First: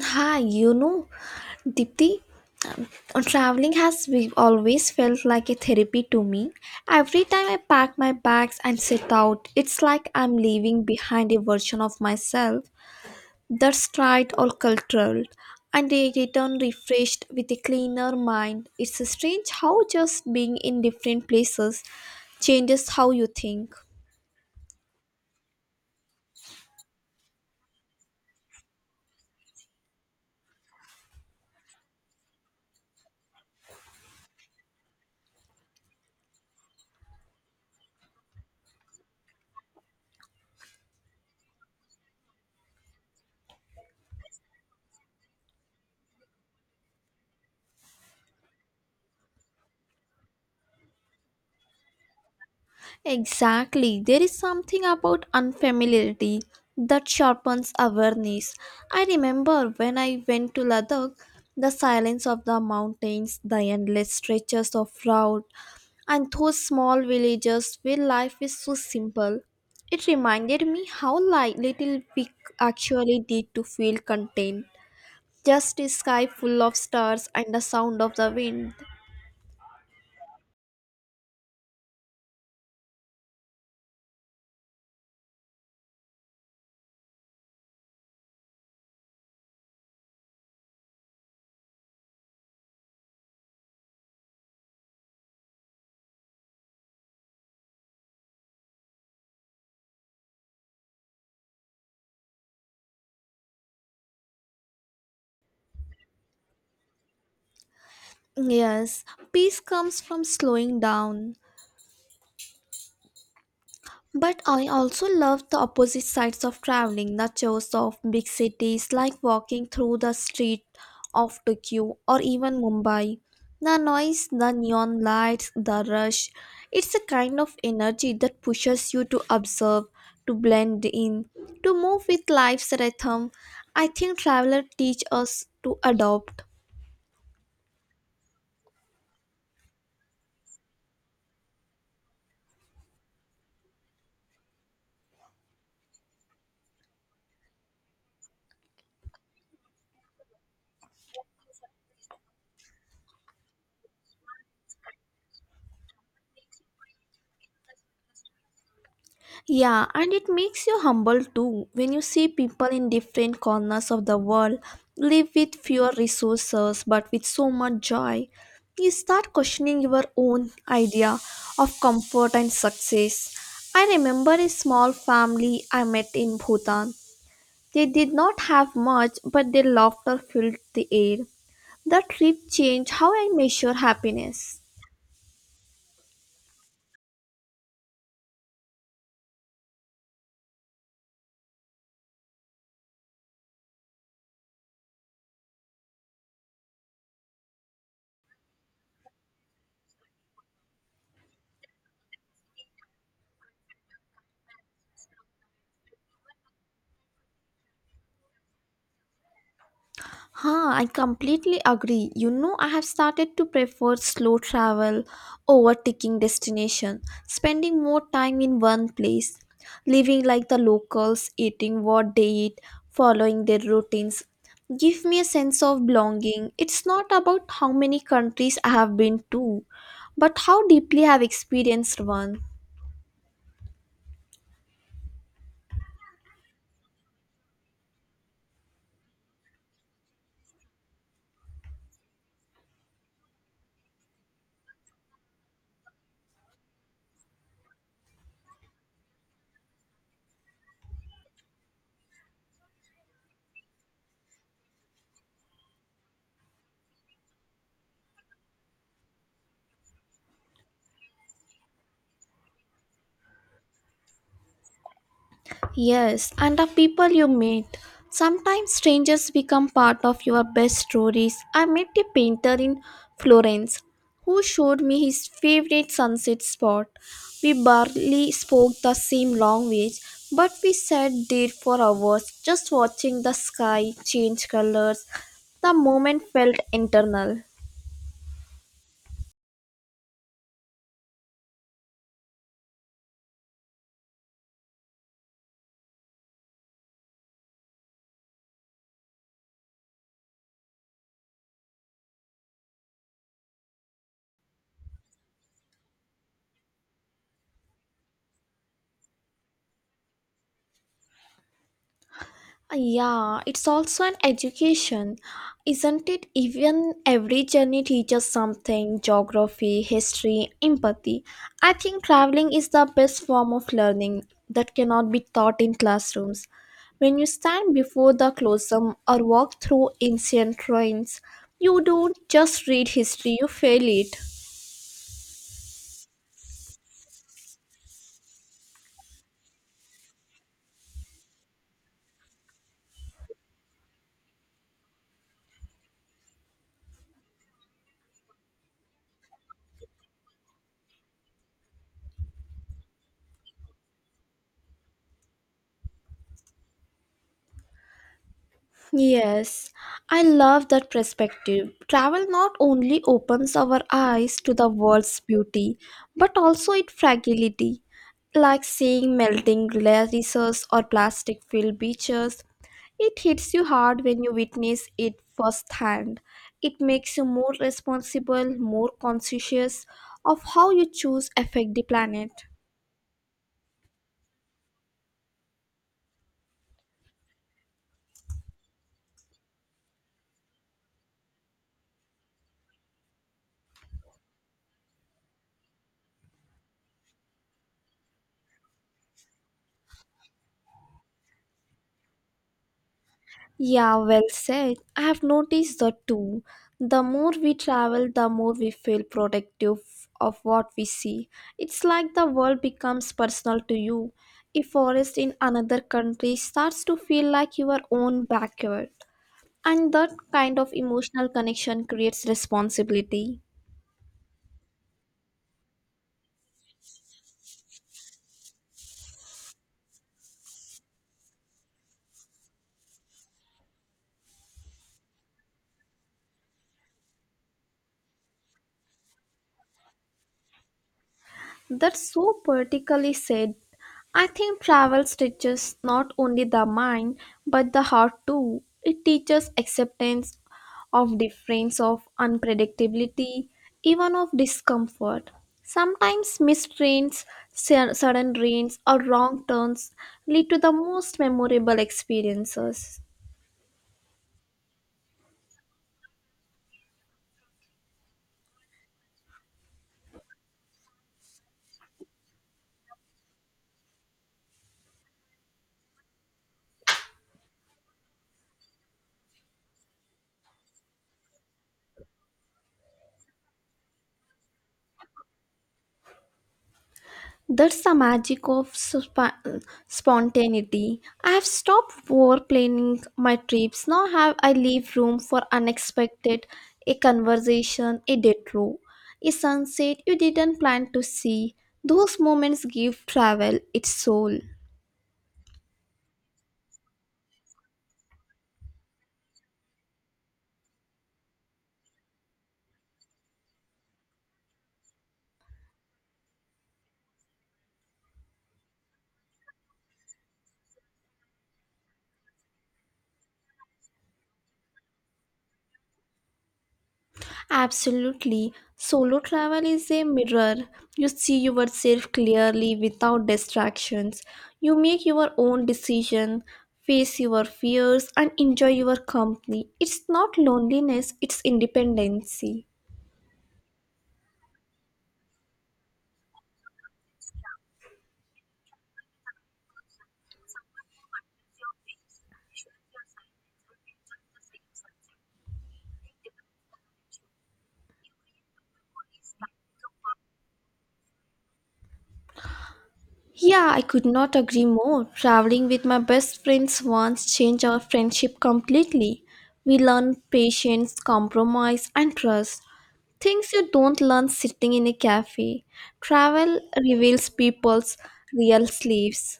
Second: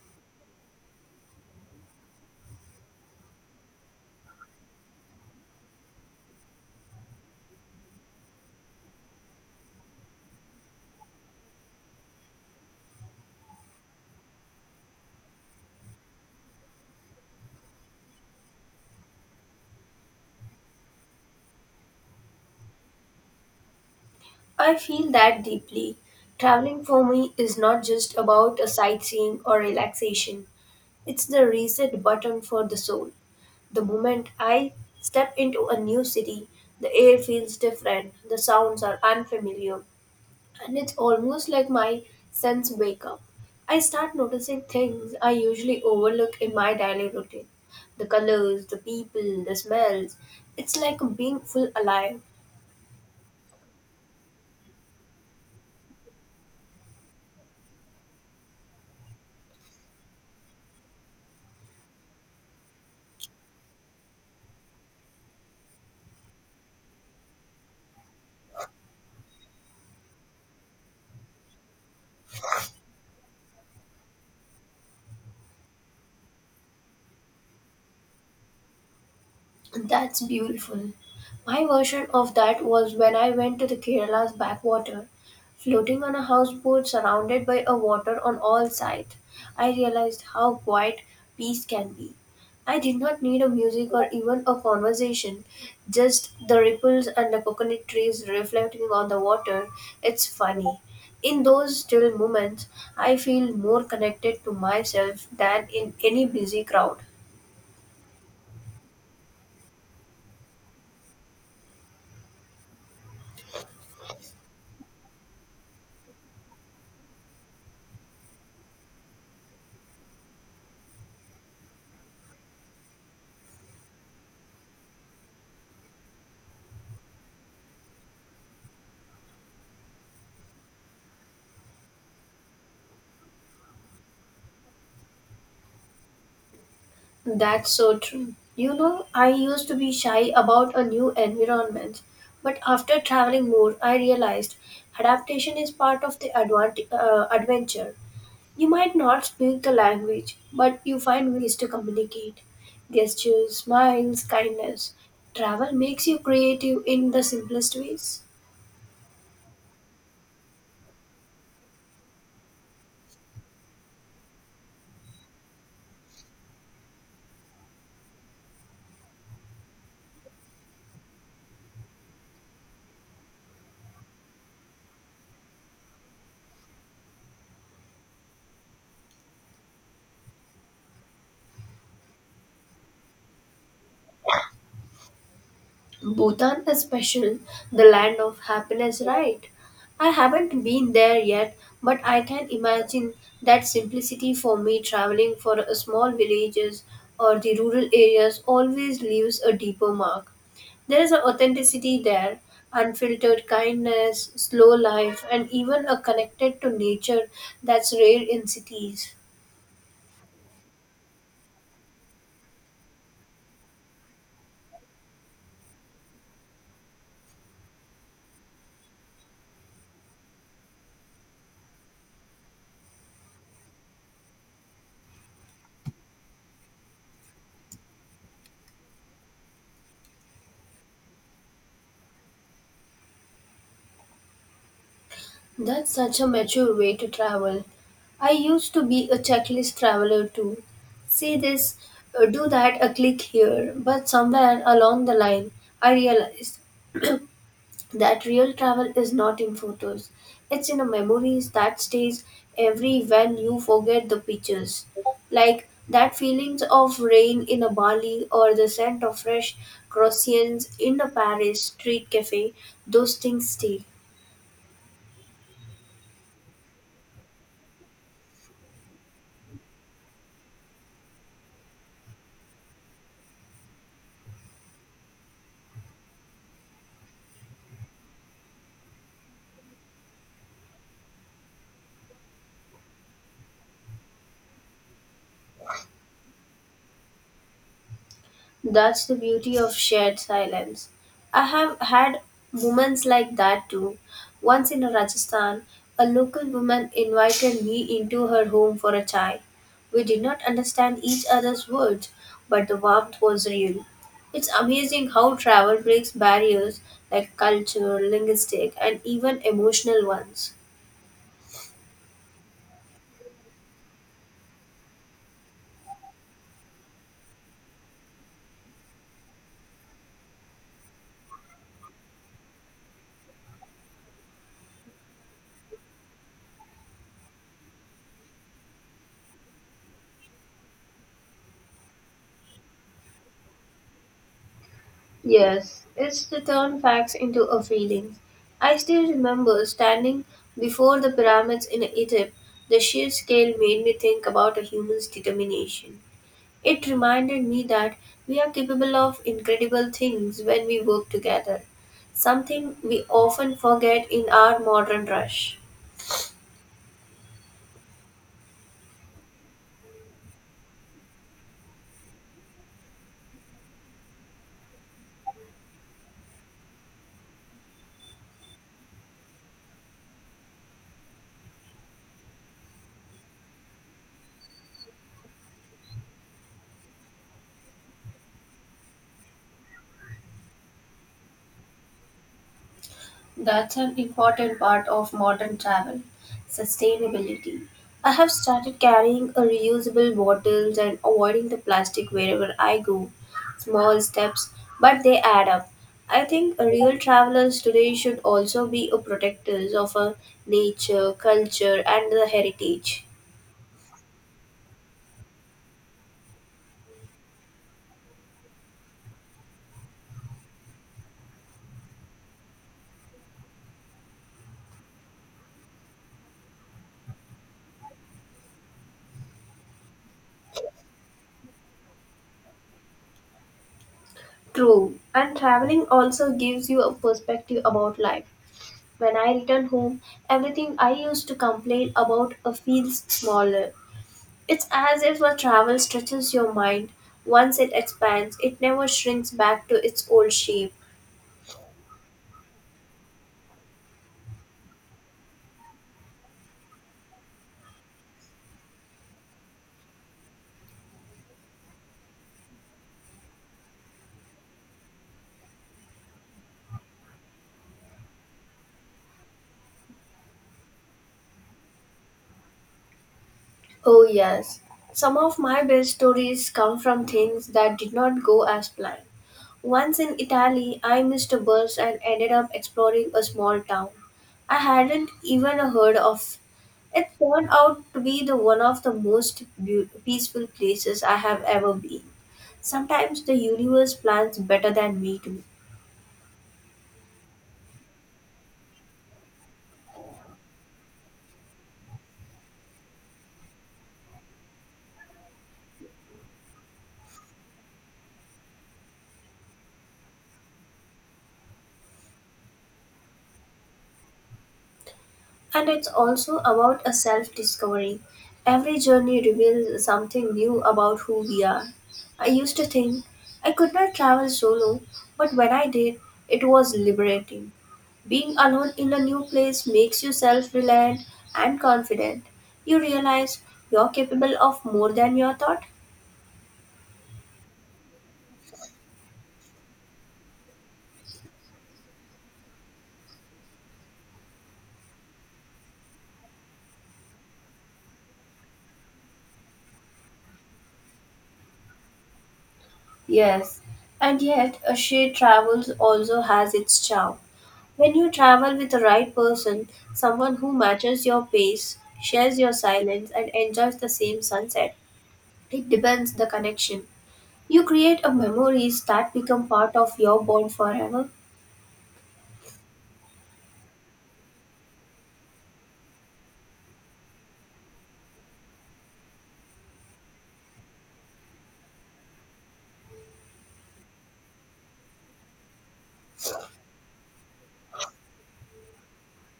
Hi, Dipti, um, traveling always felt like a therapy to me. Every time I pack my bags and set out, it's like I'm leaving behind a version of myself that's tried or cultural, and I return refreshed with a cleaner mind. It's strange how just being in different places changes how you think. I feel that deeply. Traveling for me is not just about a sightseeing or relaxation. It's the reset button for the soul. The moment I step into a new city, the air feels different, the sounds are unfamiliar, and it's almost like my sense wake up. I start noticing things I usually overlook in my daily routine. The colors, the people, the smells. It's like being full alive. Exactly. There is something about unfamiliarity that sharpens awareness. I remember when I went to Ladakh, the silence of the mountains, the endless stretches of road, and those small villages where life is so simple. It reminded me how little we actually need to feel content. Just a sky full of stars and the sound of the wind. That's beautiful. My version of that was when I went to the Kerala's backwater, floating on a houseboat surrounded by a water on all sides. I realized how quiet peace can be. I did not need a music or even a conversation, just the ripples and the coconut trees reflecting on the water. It's funny. In those still moments, I feel more connected to myself than in any busy crowd. Yes, peace comes from slowing down. But I also love the opposite sides of traveling, the chores of big cities, like walking through the street of Tokyo or even Mumbai. The noise, the neon lights, the rush. It's a kind of energy that pushes you to observe, to blend in, to move with life's rhythm. I think travelers teach us to adopt. That's so true. You know, I used to be shy about a new environment, but after traveling more, I realized adaptation is part of the adventure. You might not speak the language, but you find ways to communicate. Gestures, smiles, kindness. Travel makes you creative in the simplest ways. Yeah, and it makes you humble too when you see people in different corners of the world live with fewer resources but with so much joy. You start questioning your own idea of comfort and success. I remember a small family I met in Bhutan. They did not have much, but their laughter filled the air. That trip changed how I measure happiness. Bhutan is special, the land of happiness, right? I haven't been there yet, but I can imagine that simplicity for me traveling for a small villages or the rural areas always leaves a deeper mark. There is an authenticity there, unfiltered kindness, slow life, and even a connected to nature that's rare in cities. Huh, I completely agree. You know, I have started to prefer slow travel over ticking destination, spending more time in one place, living like the locals, eating what they eat, following their routines. Give me a sense of belonging. It's not about how many countries I have been to, but how deeply I have experienced one. That's such a mature way to travel. I used to be a checklist traveler too. See this, do that, a click here. But somewhere along the line, I realized that real travel is not in photos. It's in the memories that stays every when you forget the pictures. Like that feelings of rain in a Bali or the scent of fresh croissants in a Paris street cafe, those things stay. Yes, and the people you meet. Sometimes strangers become part of your best stories. I met a painter in Florence who showed me his favorite sunset spot. We barely spoke the same language, but we sat there for hours just watching the sky change colors. The moment felt internal. That's the beauty of shared silence. I have had moments like that too. Once in Rajasthan, a local woman invited me into her home for a chai. We did not understand each other's words, but the warmth was real. It's amazing how travel breaks barriers like culture, linguistic, and even emotional ones. Yeah, it's also an education, isn't it? Even every journey teaches something geography, history, empathy. I think traveling is the best form of learning that cannot be taught in classrooms. When you stand before the Colosseum or walk through ancient ruins, you don't just read history, you feel it. Yes, it's to turn facts into a feeling. I still remember standing before the pyramids in Egypt. The sheer scale made me think about a human's determination. It reminded me that we are capable of incredible things when we work together, something we often forget in our modern rush. Yes, I love that perspective. Travel not only opens our eyes to the world's beauty, but also its fragility, like seeing melting glaciers or plastic filled beaches. It hits you hard when you witness it firsthand. It makes you more responsible, more conscious of how you choose affect the planet. That's an important part of modern travel sustainability. I have started carrying a reusable bottles and avoiding the plastic wherever I go. Small steps, but they add up. I think real travelers today should also be a protectors of our nature, culture, and the heritage. Yeah, well said. I have noticed that too. The more we travel, the more we feel protective of what we see. It's like the world becomes personal to you. A forest in another country starts to feel like your own backyard. And that kind of emotional connection creates responsibility. True, and traveling also gives you a perspective about life. When I return home, everything I used to complain about feels smaller. It's as if a travel stretches your mind. Once it expands, it never shrinks back to its old shape. That's so poetically said. I think travel stretches not only the mind but the heart too. It teaches acceptance of difference, of unpredictability, even of discomfort. Sometimes missed trains, sudden rains, or wrong turns lead to the most memorable experiences. Oh, yes. Some of my best stories come from things that did not go as planned. Once in Italy, I missed a bus and ended up exploring a small town. I hadn't even heard of. It turned out to be the one of the most peaceful places I have ever been. Sometimes the universe plans better than we do. That's the magic of spontaneity. I have stopped over planning my trips. Now have I leave room for unexpected, a conversation, a detour, a sunset you didn't plan to see. Those moments give travel its soul. And it's also about a self discovery. Every journey reveals something new about who we are. I used to think I could not travel solo, but when I did, it was liberating. Being alone in a new place makes you self reliant and confident. You realize you're capable of more than you thought. Absolutely. Solo travel is a mirror. You see yourself clearly without distractions. You make your own decision, face your fears, and enjoy your company. It's not loneliness, it's independency. Yes, and yet a shared travel also has its charm. When you travel with the right person, someone who matches your pace, shares your silence, and enjoys the same sunset, it depends the connection. You create a memories that become part of your bond forever. Yeah, I could not agree more. Traveling with my best friends once changed our friendship completely. We learned patience, compromise, and trust. Things you don't learn sitting in a cafe. Travel reveals people's real sleeves.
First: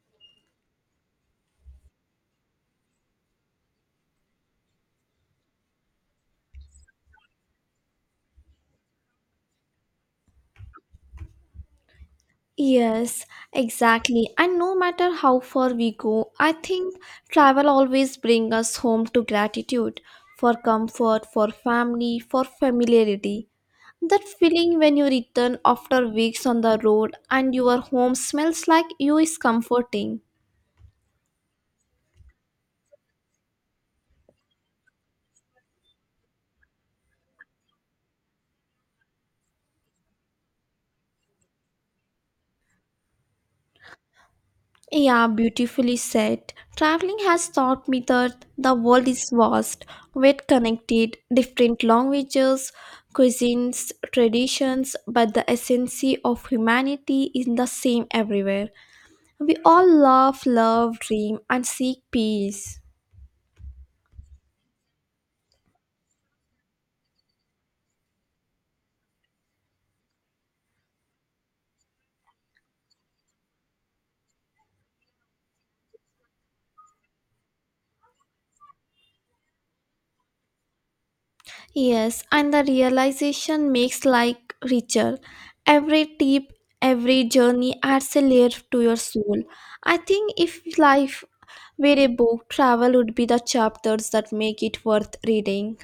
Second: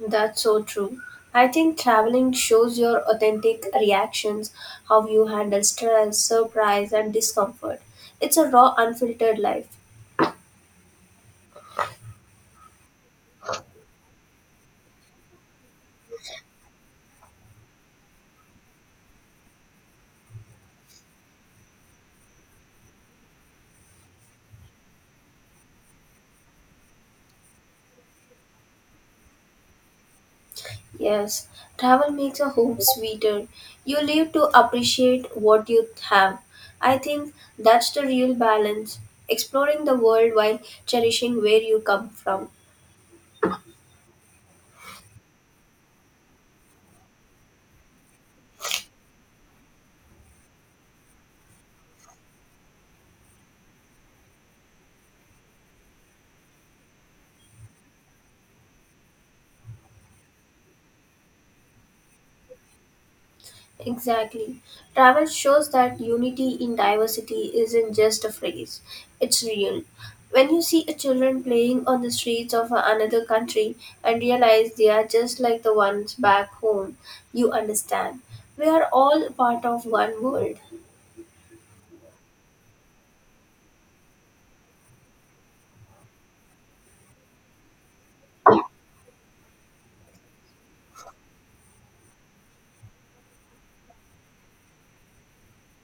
That's so true. I think traveling shows your authentic reactions, how you handle stress, surprise, and discomfort. It's a raw, unfiltered life. Yes, exactly. And no matter how far we go, I think travel always brings us home to gratitude for comfort, for family, for familiarity. That feeling when you return after weeks on the road and your home smells like you is comforting. Yes, travel makes a home sweeter. You live to appreciate what you have. I think that's the real balance. Exploring the world while cherishing where you come from. Yeah, beautifully said. Traveling has taught me that the world is vast, yet connected, different languages, cuisines, traditions, but the essence of humanity is the same everywhere. We all love, love, dream, and seek peace. Exactly. Travel shows that unity in diversity isn't just a phrase, it's real. When you see a children playing on the streets of another country and realize they are just like the ones back home, you understand. We are all part of one world. Yes, and the realization makes life richer. Every tip, every journey adds a layer to your soul. I think if life were a book, travel would be the chapters that make it worth reading.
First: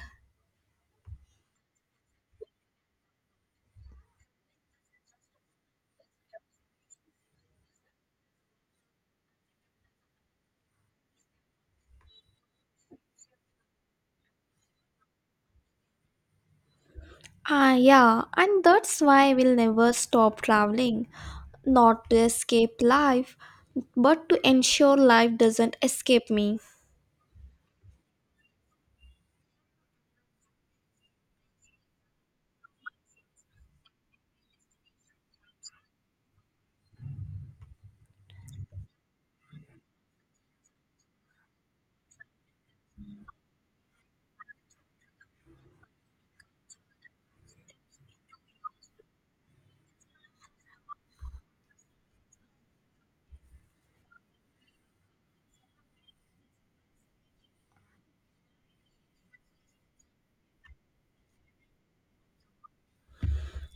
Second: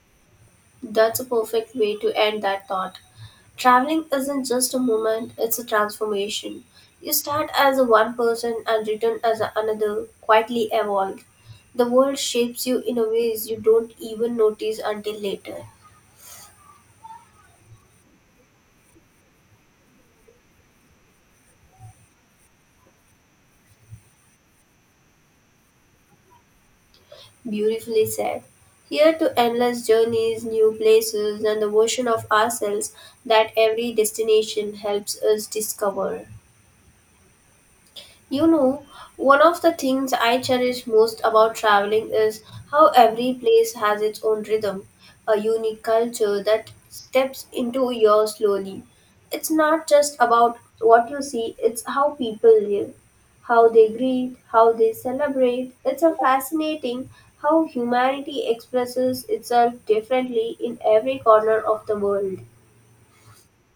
That's a perfect way to end that thought. Traveling isn't just a moment, it's a transformation. You start as a one person and return as a another, quietly evolve. The world shapes you in a ways you don't even notice until later. Ah, yeah, and that's why we'll never stop traveling. Not to escape life, but to ensure life doesn't escape me. Beautifully said. Here to endless journeys, new places, and the version of ourselves that every destination helps us discover. You know, one of the things I cherish most about traveling is how every place has its own rhythm, a unique culture that steps into your slowly. It's not just about what you see, it's how people live, how they greet, how they celebrate. It's a fascinating how humanity expresses itself differently in every corner of the world.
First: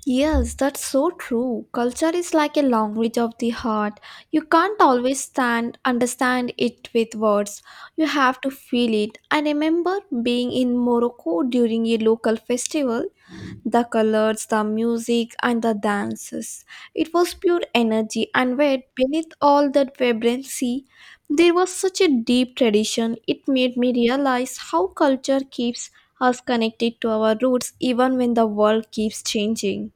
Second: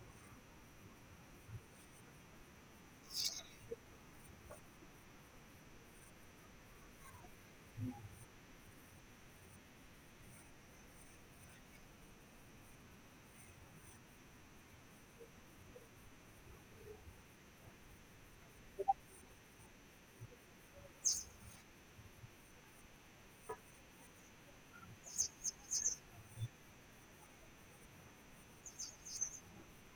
Yes, that's so true. Culture is like a language of the heart. You can't always stand understand it with words. You have to feel it. I remember being in Morocco during a local festival. The colors, the music, and the dances. It was pure energy, and yet beneath all that vibrancy, there was such a deep tradition. It made me realize how culture keeps us connected to our roots even when the world keeps changing.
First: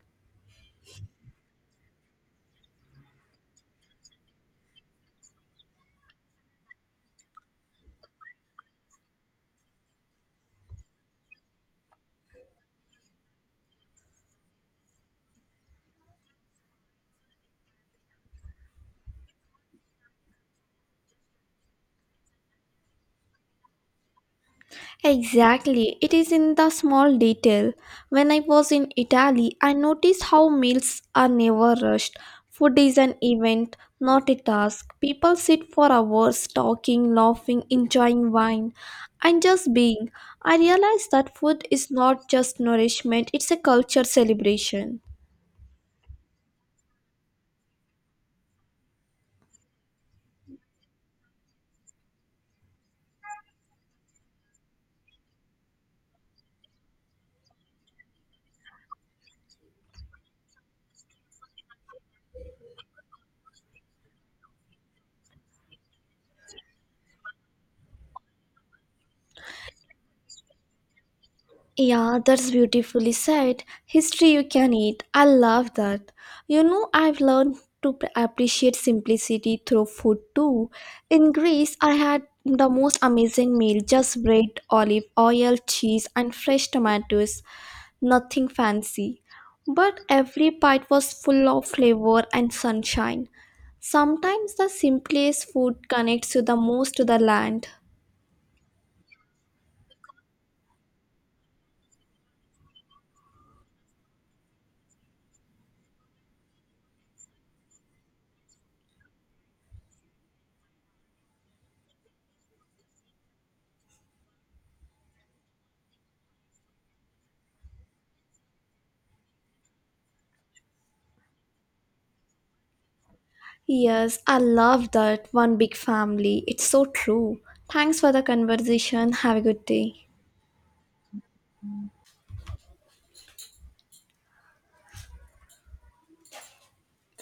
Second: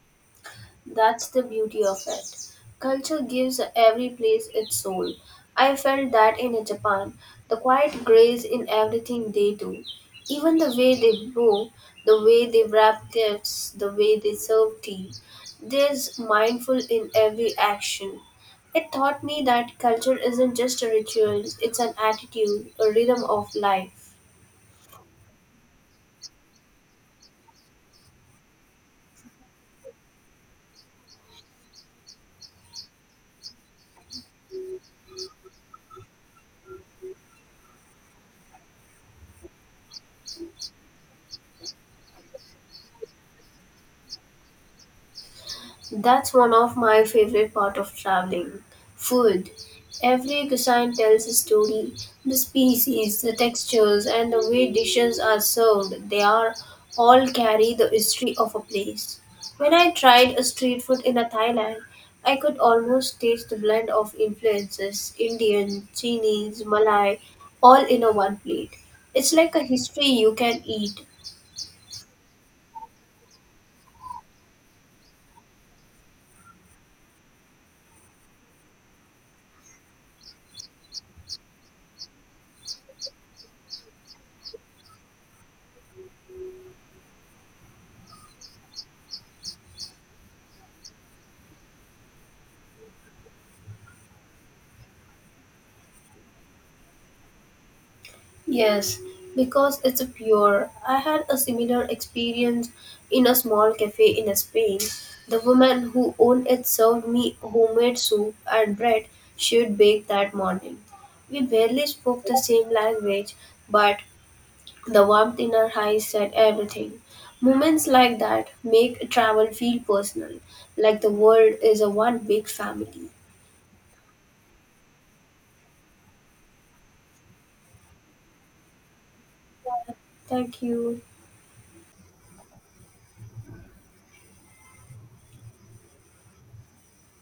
That's the beauty of it. Culture gives every place its soul. I felt that in Japan, the quiet grace in everything they do. Even the way they brew, the way they wrap gifts, the way they serve tea. There's mindful in every action. It taught me that culture isn't just a ritual, it's an attitude, a rhythm of life. Exactly, it is in the small detail. When I was in Italy, I noticed how meals are never rushed. Food is an event, not a task. People sit for hours talking, laughing, enjoying wine, and just being. I realized that food is not just nourishment, it's a culture celebration. That's one of my favorite part of traveling. Food. Every cuisine tells a story. The species, the textures, and the way dishes are served, they are all carry the history of a place. When I tried a street food in a Thailand, I could almost taste the blend of influences, Indian, Chinese, Malay, all in a one plate. It's like a history you can eat. Yeah, that's beautifully said. History you can eat. I love that. You know, I've learned to appreciate simplicity through food too. In Greece, I had the most amazing meal just bread, olive oil, cheese, and fresh tomatoes. Nothing fancy. But every bite was full of flavor and sunshine. Sometimes the simplest food connects you the most to the land. Yes, because it's pure. I had a similar experience in a small cafe in Spain. The woman who owned it served me homemade soup and bread she'd baked that morning. We barely spoke the same language, but the warmth in her eyes said everything. Moments like that make travel feel personal, like the world is a one big family. Yes, I love that one big family. It's so true. Thanks for the conversation. Have a good day. Thank you.